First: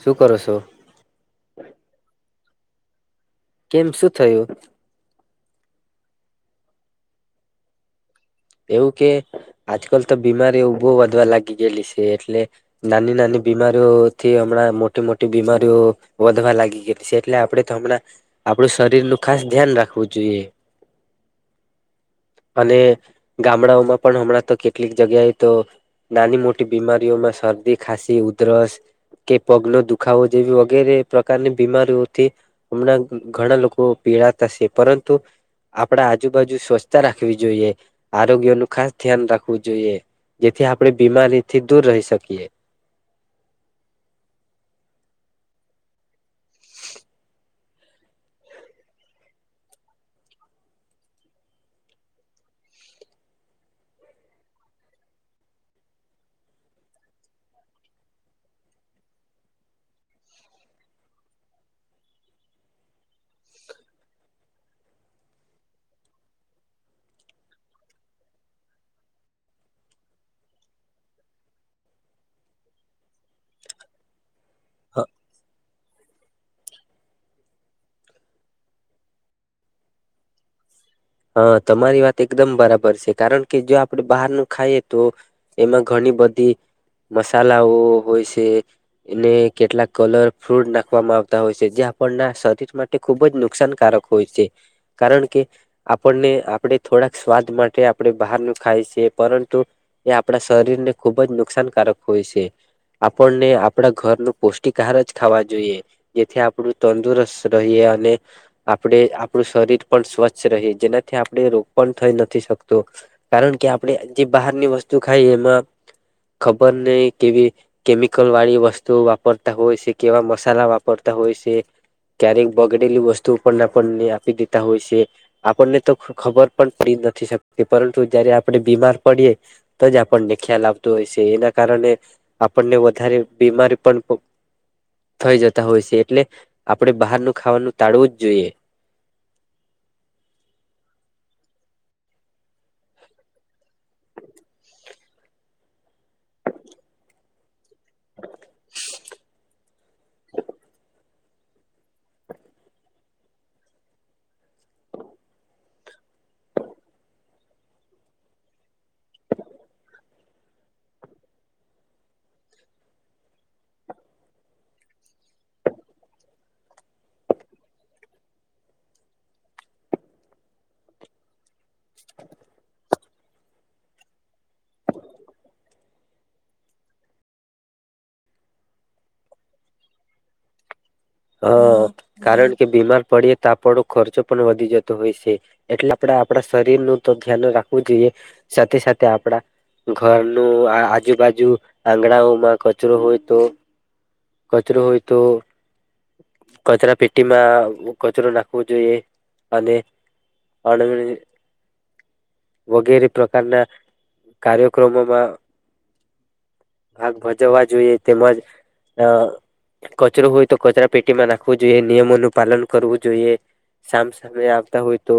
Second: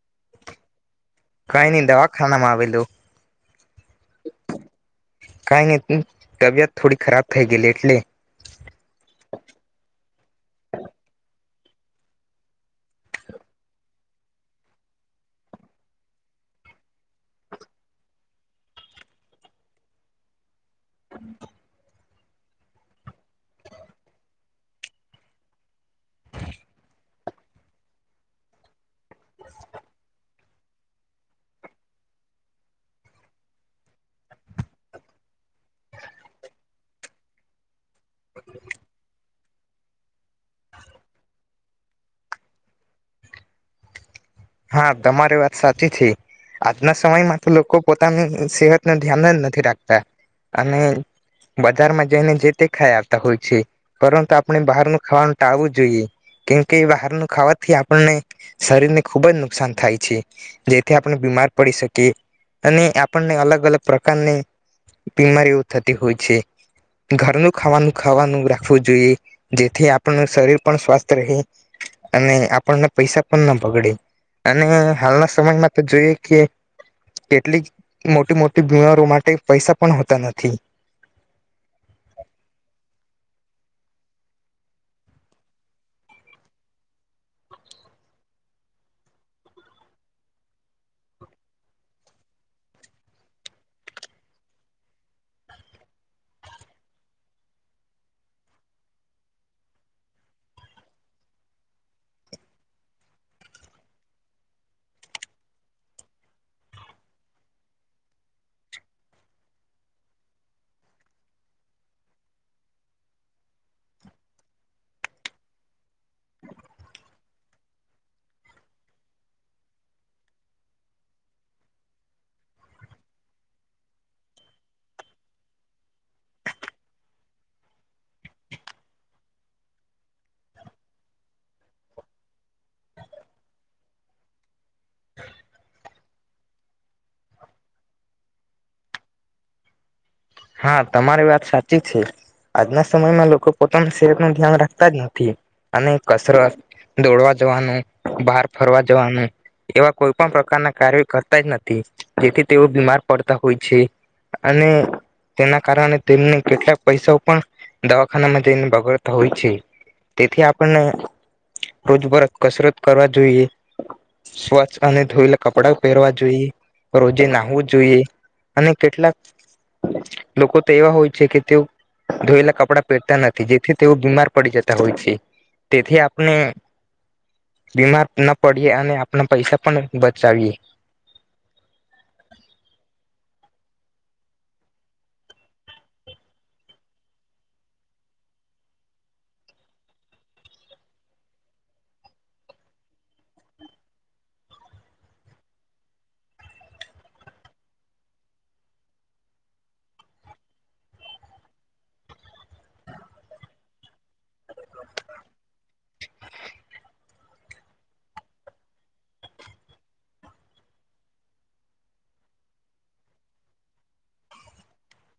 શું કરો સો? કઈ ની દવાખાના માં આવેલી. લો કેમ શું થયું? કઈ નઈ તબિયત થોડી ખરાબ થઈ ગયલી એટલે. એવું કે આજકાલ તો બીમારીઓ ઊભો વધવા લાગી ગયેલી સે એટલે નાની નાની બીમારીઓથી હમણાં મોટી મોટી બીમારીઓ વધવા લાગી ગયેલી સે એટલે આપડે તો હમણાં આપણું શરીર નું ખાસ ધ્યાન રાખવું જોઈએ. [inaudible] અને ગામડાઓમાં પણ હમણાં તો કેટલીક જગ્યાએ તો નાની મોટી બીમારીઓમાં શરદી ખાંસી ઉધરસ કે પગનો દુખાવો જેવી વગેરે પ્રકારની બીમારીઓથી હમણાં ઘણા લોકો પીડાતા શે પરંતુ આપણા આજુબાજુ સ્વચ્છતા રાખવી જોઈએ. આરોગ્ય નું ખાસ ધ્યાન રાખ વુ જોઈએ જેથી આપણે બીમારીથી દૂર રહી શકીએ. હા તમારી વાત સાચી છે આજના સમયમાં તો લોકો પોતાની સેહત ન ધ્યાન જ નથી રાખતા અને બજારમાં જઈને જે તે ખાઈ આવતા હોય છે પરંતુ આપણે બહારનું ખાવાનું ટાળવું જોઈએ કેમકે બહારનું ખાવાથી આપણને શરીરને ખૂબ જ નુકસાન થાય છે જેથી આપણે બીમાર પડી શકીએ અને આપણને અલગ અલગ પ્રકારની બીમારીઓ થતી હોય છે ઘરનું ખાવાનું ખાવાનું રાખવું જોઈએ જેથી આપણનું શરીર પણ સ્વસ્થ રહે અને આપણને પૈસા પણ ન બગડે. અને હાલના સમયમાં તો જોઈએ કે કેટલીક મોટી મોટી બીમારો માટે પૈસા પણ હોતા નથી. હા તમારી વાત એકદમ બરાબર સે કારણ કે જો આપણે બહારનું ખાઈએ તો એમાં ઘણી બધી મસાલાઓ હોય સે ને કેટલાક કલર ફ્રૂટ નાખવામાં આવતા હોય સે જે આપણના શરીર માટે ખૂબ જ નુકસાનકારક હોય છે. કારણ કે આપણને આપણે થોડાક સ્વાદ માટે આપણે બહારનું ખાય છે પરંતુ એ આપણા શરીરને ખુબ જ નુકસાનકારક હોય સે આપણને આપણા ઘર નું પૌષ્ટિક આહાર જ ખાવા જોઈએ જેથી આપણું તંદુરસ્ત રહીએ અને આપણે આપણું શરીર પણ સ્વસ્થ જેનાથી આપણે રોગ પણ થઈ નથી શકતો કારણ કે આપણે જે બહારની વસ્તુ ખાઈ એમાં ખબર નય કેવી કેમિકલ વાળી વસ્તુ વાપરતા હોય સે કેવા મસાલા વાપરતા હોય સે ક્યારેક બગડેલી વસ્તુ પણ આપણને આપી દેતા હોય સે. આપણને તો ખબર પણ પડી નથી શકતી પરંતુ જયારે આપણે બીમાર પડીએ તો જ આપણને ખ્યાલ આવતો હોય છે એના કારણે આપણને વધારે બીમારી પણ થઈ જતા હોય સે એટલે આપણે બહારનું ખાવાનું ટાળવું જ જોઈએ. હા તમારી વાત સાચી છે. આજના સમયમાં લોકો પોતાની સેહત નું ધ્યાન રાખતા જ નથી અને કસરત દોડવા જવાનું બહાર ફરવા જવાનું એવા કોઈ પણ પ્રકારના કાર્ય કર [unintelligible] નથી જેથી તેઓ બીમાર પડતા હોય છે અને તેના કારણે તેમને કેટલાક પૈસાઓ પણ દવાખાનામાં જઈને બગાડતા હોય છે. તેથી આપણને રોજબરોજ કસરત કરવા જોઈએ સ્વચ્છ અને ધોયેલા કપડા પહેરવા જોઈએ રોજે નાહવું જોઈએ અને કેટલાક લોકો તો એવા હોય છે કે તેઓ ધોઈલા કપડા પેરતા નથી જેથી તેઓ બીમાર પડી જતા હોય છે. તેથી આપને બીમાર ન પડીએ અને આપણા પૈસા પણ બચાવીએ હ કારણ કે બીમાર પડીએ તો આપણો ખર્ચો પણ વધી જતો હોય છે એટલે આપણે આપણા શરીરનું તો ધ્યાન રાખવું જોઈએ સાથે સાથે આપણા ઘરનું આજુબાજુ આંગણાઓમાં કચરો હોય તો કચરો હોય તો કચરા પેટીમાં કચરો નાખવો જોઈએ અને અ વગેરે પ્રકારના કાર્યક્રમોમાં ભાગ ભજવવા જોઈએ તેમજ કચરો હોય તો કચરા પેટીમાં નાખવું જોઈએ નિયમોનું પાલન કરવું જોઈએ સામ સામે આવતા હોય તો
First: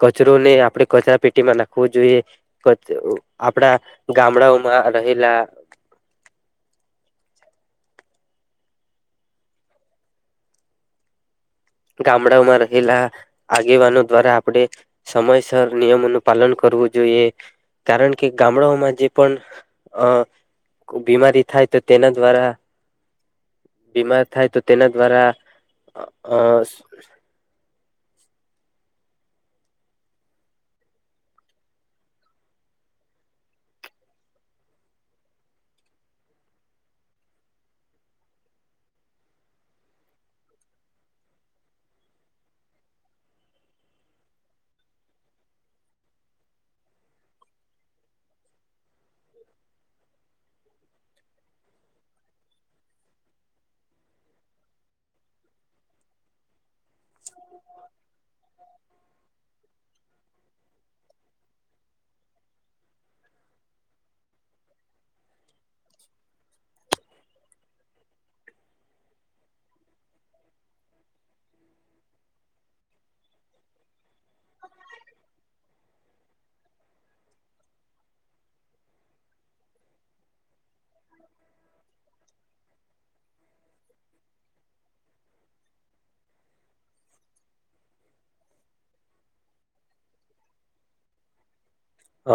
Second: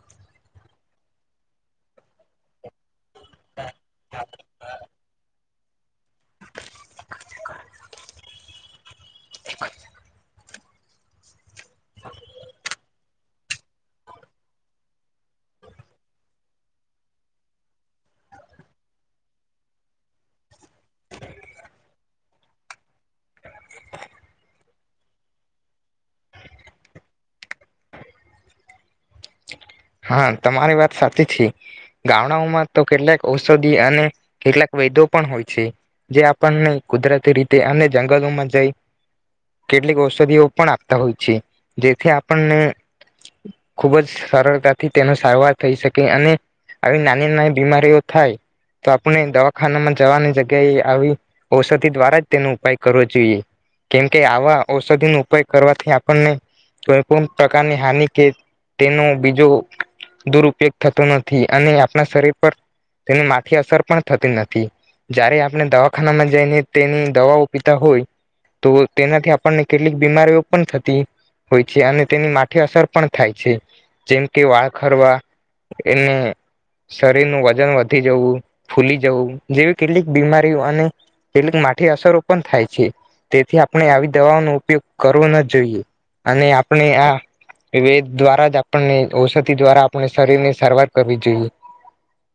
કચરોને આપણે કચરા પેટીમાં નાખવું જોઈએ આપડા ગામડાઓમાં રહેલા ગ્રામડાઓમાં રહેલા આગેવાનો દ્વારા આપણે સમયસર નિયમોનું પાલન કરવું જોઈએ, કારણ કે ગામડાઓમાં જે પણ અ બીમારી થાય તો તેના દ્વારા બીમાર થાય તો તેના દ્વારા અ [inaudible] હા તમારી વાત સાચી છે, ગામડાઓમાં તો કેટલાક ઔષધિ અને કેટલાક વૈદો પણ હોય છે જે આપણને કુદરતી રીતે અને જંગલોમાં જઈ કેટલીક ઔષધિઓ પણ આપતા હોય છે, જેથી આપણને ખુબ જ સરળતા થી તેનો સારવાર થઈ શકે અને આવી નાની નાની બીમારીઓ થાય તો આપણે દવાખાનામાં જવાની જગ્યાએ આવી ઔષધિ દ્વારા જ તેનો ઉપાય કરવો જોઈએ કેમકે આવા ઔષધિનો ઉપાય કરવાથી આપણને કોઈ પણ પ્રકારની હાનિ કે તેનો બીજો દુરપયોગ થતો નથી અને આપણા શરીર પર તેની માઠી અસર પણ થતી નથી, જ્યારે આપણે દવાખાનામાં જઈને તેની દવાઓ પીતા હોય તો તેનાથી આપણને કેટલીક બીમારીઓ પણ થતી હોય છે અને તેની માઠી અસર પણ થાય છે જેમ કે વાળ ખરવા, એને શરીરનું વજન વધી જવું, ફૂલી જવું, જેવી કેટલીક બીમારીઓ અને કેટલીક માઠી અસરો પણ થાય છે તેથી આપણે આવી દવાઓનો ઉપયોગ કરવો ન જોઈએ અને આપણે આ વેદ દ્વારા જ આપણને ઔષધિ દ્વારા આપણે શરીર ની સારવાર કરવી જોઈએ. હ,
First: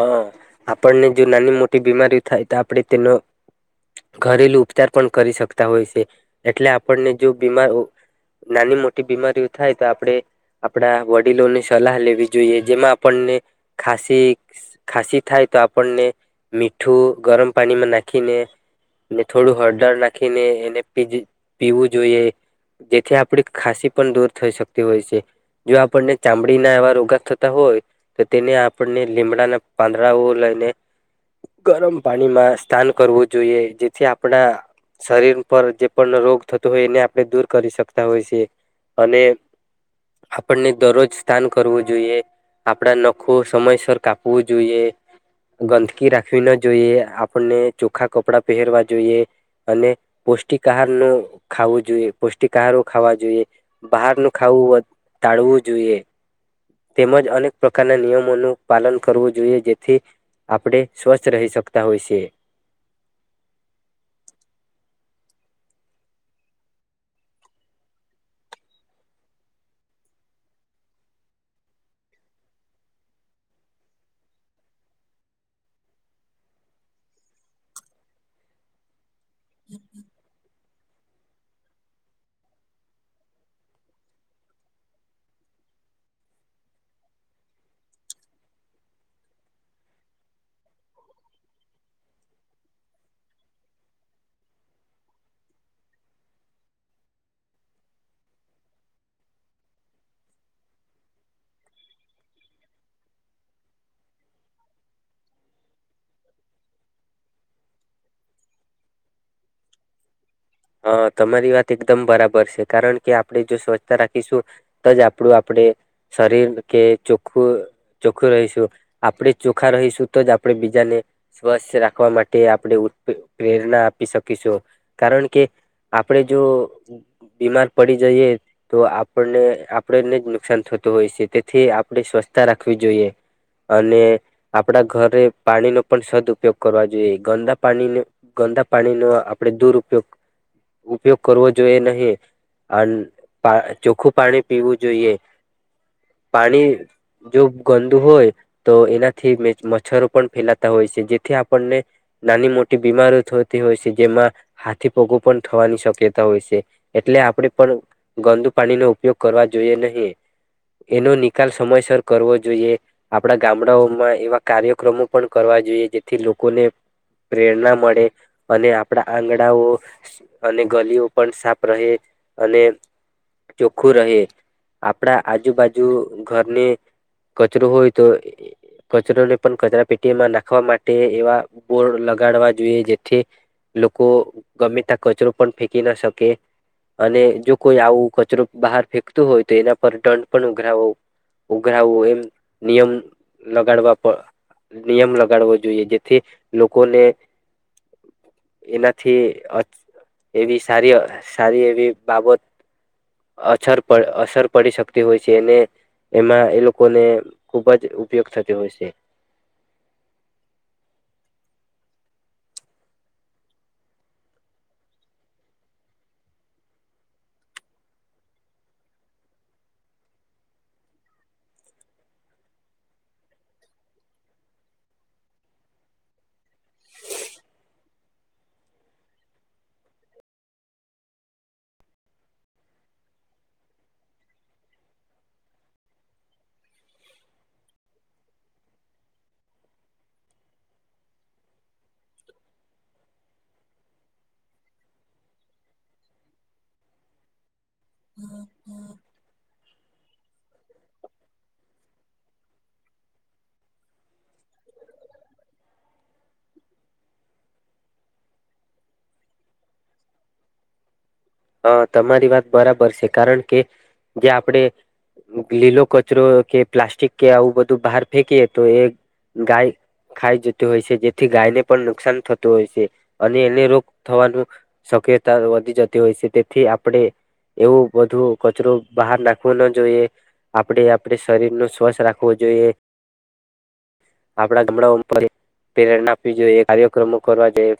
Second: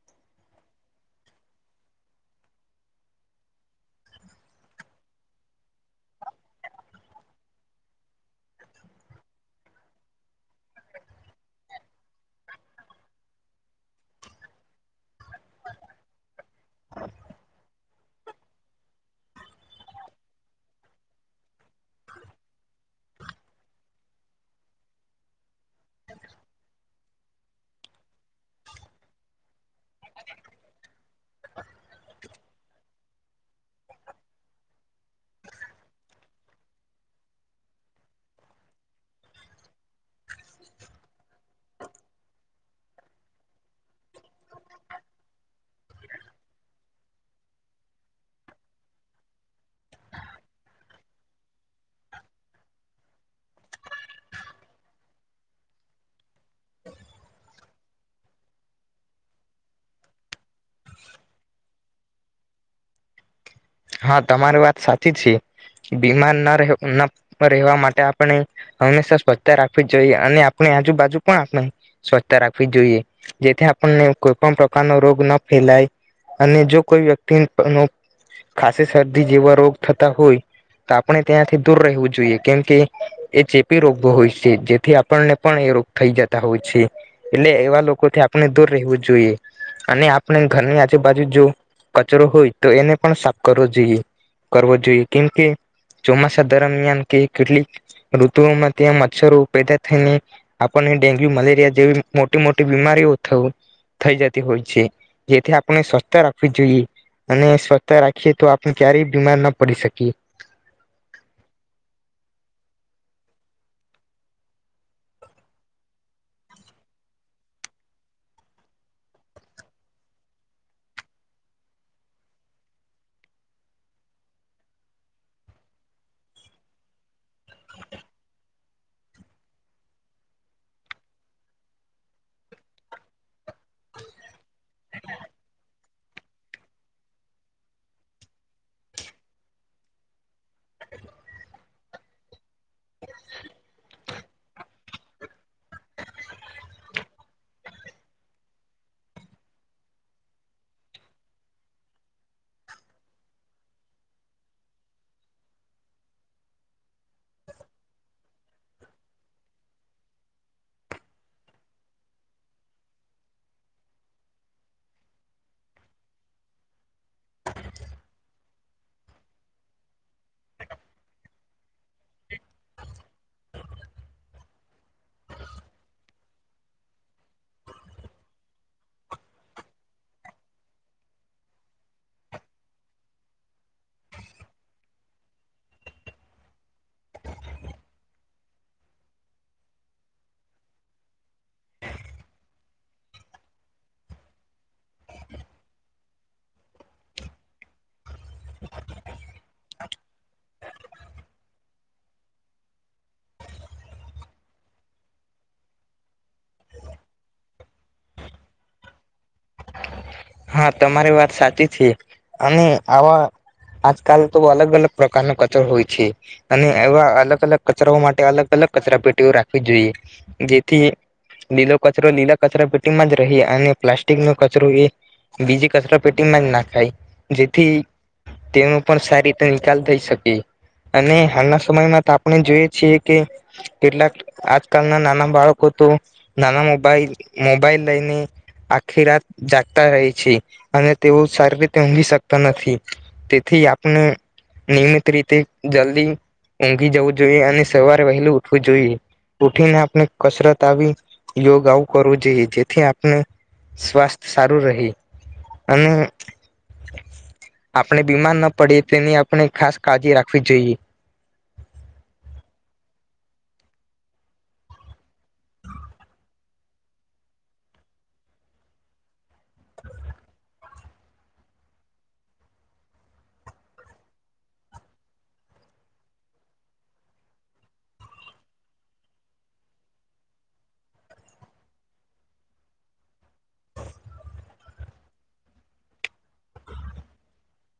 આપણને જો નાની મોટી બીમારીઓ થાય તો આપણે તેનો ઘરેલુ ઉપચાર પણ કરી શકતા હોય છે એટલે આપણને જો બીમાર નાની મોટી બીમારીઓ થાય તો આપણે આપણા વડીલોની સલાહ લેવી જોઈએ જેમાં આપણને ખાાસી ખાસી થાય તો આપણને મીઠું ગરમ પાણીમાં નાખીને ને થોડું હળદર નાખીને એને પી પીવું જોઈએ જેથી આપડી ખાંસી પણ દૂર થઈ શકતી હોય છે, જો આપણને ચામડીના એવા રોગા થતા હોય તો તેને આપણને લીમડા પાંદડાઓ લઈને ગરમ પાણીમાં સ્નાન કરવું જોઈએ જેથી આપણા શરીર પર જે પણ રોગ થતો હોય એને આપણે દૂર કરી શકતા હોય છે, અને આપણને દરરોજ સ્નાન કરવું જોઈએ, આપણા નખો સમયસર કાપવું જોઈએ, ગંદકી રાખવી ન જોઈએ, આપર્ણૅ ચોખા કપડાં પહેરવા જોઈએ, અને પૌષ્ટિક આહાર નું ખાવું જોઈએ પૌષ્ટિક આહારો ખાવા જોઈએ, બહારનું ખાવું ટાળવું જોઈએ, તેમજ અનેક પ્રકારના નિયમોનું પાલન કરવું જોઈએ જેથી આપણે સ્વસ્થ રહી શકતા હોઈ છે. હા તમારી વાત સાચી છે બીમાર ના રહે ન રહેવા માટે આપણે હંમેશા સ્વચ્છ રાખવી જોઈએ, અને આપણે આજુબાજુ પણ આપણે સ્વચ્છતા રાખવી જોઈએ જેથી આપણને કોઈ પણ પ્રકારનો રોગ ન ફેલાય અને જો કોઈ વ્યક્તિ નો ખાસી સર ધી જેવા રોગ થતા હોય તો આપણે ત્યાંથી દૂર રહેવું જોઈએ કેમ કે એ ચેપી રોગો હોય છે જેથી આપણને પણ એ રોગ થઈ જતા હોય છે એટલે એવા લોકોથી આપણે દૂર રહેવું જોઈએ, અને આપણે ઘરની આજુબાજુ જો કચરો હોય તો એને પણ સાફ કરવો જોઈએ કરવો જોઈએ કેમકે ચોમાસા દરમિયાન કે કેટલીક ઋતુઓમાં ત્યાં મચ્છરો પેદા થઈને આપણને ડેન્ગ્યુ, મલેરિયા જેવી મોટી મોટી બીમારીઓ થવું થઈ જતી હોય છે, જેથી આપણે સ્વચતા રાખવી જોઈએ અને સ્વચતા રાખ એ તો આપણે ક્યારેય બીમાર ન પડી શકીએ. હા તમારી વાત એકદમ બરાબર છે, કારણ કે આપણે જો સ્વચ્છતા રાખીશું તો જ આપડું આપણે શરીર કે ચોખ્ખું ચોખ્ખું રહીશું આપણે ચોખ્ખા રહીશું તો જ આપણે બીજાને સ્વસ્થ રાખવા માટે આપણે ઉત પ્રેરણા આપી શકીશું, કારણ કે આપણે જો બીમાર પડી જઈએ તો આપને આપણેને જ નુકસાન થતું હોય છે તેથી આપણે સ્વસ્થતા રાખવી જોઈએ, અને આપણા ઘરે પાણીનો પણ સદ ઉપયોગ કરવા જોઈએ ગંદા પાણી ગંદા પાણીનો આપણે દુરપયોગ ઉપયોગ કરવો જોઈએ નહી, અન ચોખ્ખું પાણી પીવું જોઈએ, પાણી જો ગંદુ હોય તો એનાથી મેં મચ્છરો પણ ફેલાતા હોય છે જેથી આપણને નાની મોટી બીમારીઓ થતી હોય છે જેમાં હાથી પગો થવાની શક્યતા હોય છે એટલે આપણે પણ ગંદુ પાણીનો ઉપયોગ કરવા જોઈએ નહી એનો નિકાલ સમયસર કરવો જોઈએ આપડા ગામડાઓમાં એવા કાર્યક્રમો પણ કરવા જોઈએ જેથી લોકોને પ્રેરણા મળે અને આપણા આંગણાઓ અને ગલીઓ પણ સાફ રહે અને ચોખ્ખું રહે, આપડા આજુબાજુ ઘરને કચરો હોય તો કચોરોને પણ કચરા પેટીમાં નાખવા માટે એવા બોર્ડ લગાડવા જોઈએ જેથી લોકો ગમે તા કચરો પણ ફેંકી ના શકે, અને જો કોઈ આવું કચરો બહાર ફેંકતું હોય તો એના પર દંડ પણ ઉઘરાવો ઉઘરાવવો એમ નિયમ લગાડવા નિયમ લગાડવો જોઈએ જેથી લોકોને એનાથી અ એવી સારી સારી એવી બાબત અછર અસર પડી શકતી હોય છે ને એમાં એ લોકોને ખૂબ જ ઉપયોગ થતી હોય છે. હા તમારી વાત સાચી છે અને આવા આજકાલ તો અલગ અલગ પ્રકારનો કચરો હોય, છે અને એવા અલગ અલગ કચરા માટે અલગ અલગ કચરા પેટીઓ રાખવી જોઈએ જેથી લીલો કચરો લીલા કચરા પેટીમાં જ રહી, અને પ્લાસ્ટિક નો કચરો એ બીજી કચરા પેટીમાં જ નાખાય, જેથી તેનો પણ સારી રીતે નિકાલ થઈ શકે, અને હાલના સમયમાં તો આપણે જોઈ જ છે કે કેટલાક આજકાલના નાના બાળકો તો નાના મોબાઈલ મોબાઈલ લઈને આખી રાત જાગતા રહે છે, અને તેઓ સારી રીતે ઊંઘી શકતા નથી તેથી આપણે નિયમિત રીતે જલ્દી ઊંધી જવું જોઈએ અને સવારે વહેલી ઉઠવું જોઈએ, ઉઠીને આપણે કસરત આવી, યોગ આવું કરવું જોઈએ જેથી આપણે સ્વાસ્થ્ય સારું રહે. અને આપણે બીમાર ના પડે તેની આપણે ખાસ કાળજી રાખવી જોઈએ. હ તમારી વાત બરાબર છે કારણ કે જે આપણે લીલો કચરો કે પ્લાસ્ટિક કે આવું બધું બહાર ફેંકીએ તો એ ગાય ખાઈ જતી હોય છે જેથી ગાયને પણ નુકસાન થતું હોય છે અને એને રોગ થવાનું શક્યતા વધી જતી હોય છે. તેથી આપણે એવું બધું કચરો બહાર નાખવો ન જોઈએ, આપણે આપડ શરીર નું સ્વસ્થ રાખવું જોઈએ, આપણા ગામડા ઉપ પ્રેરણા આપવી જોઈએ, કાર્યક્રમો કરવા જોઈએ.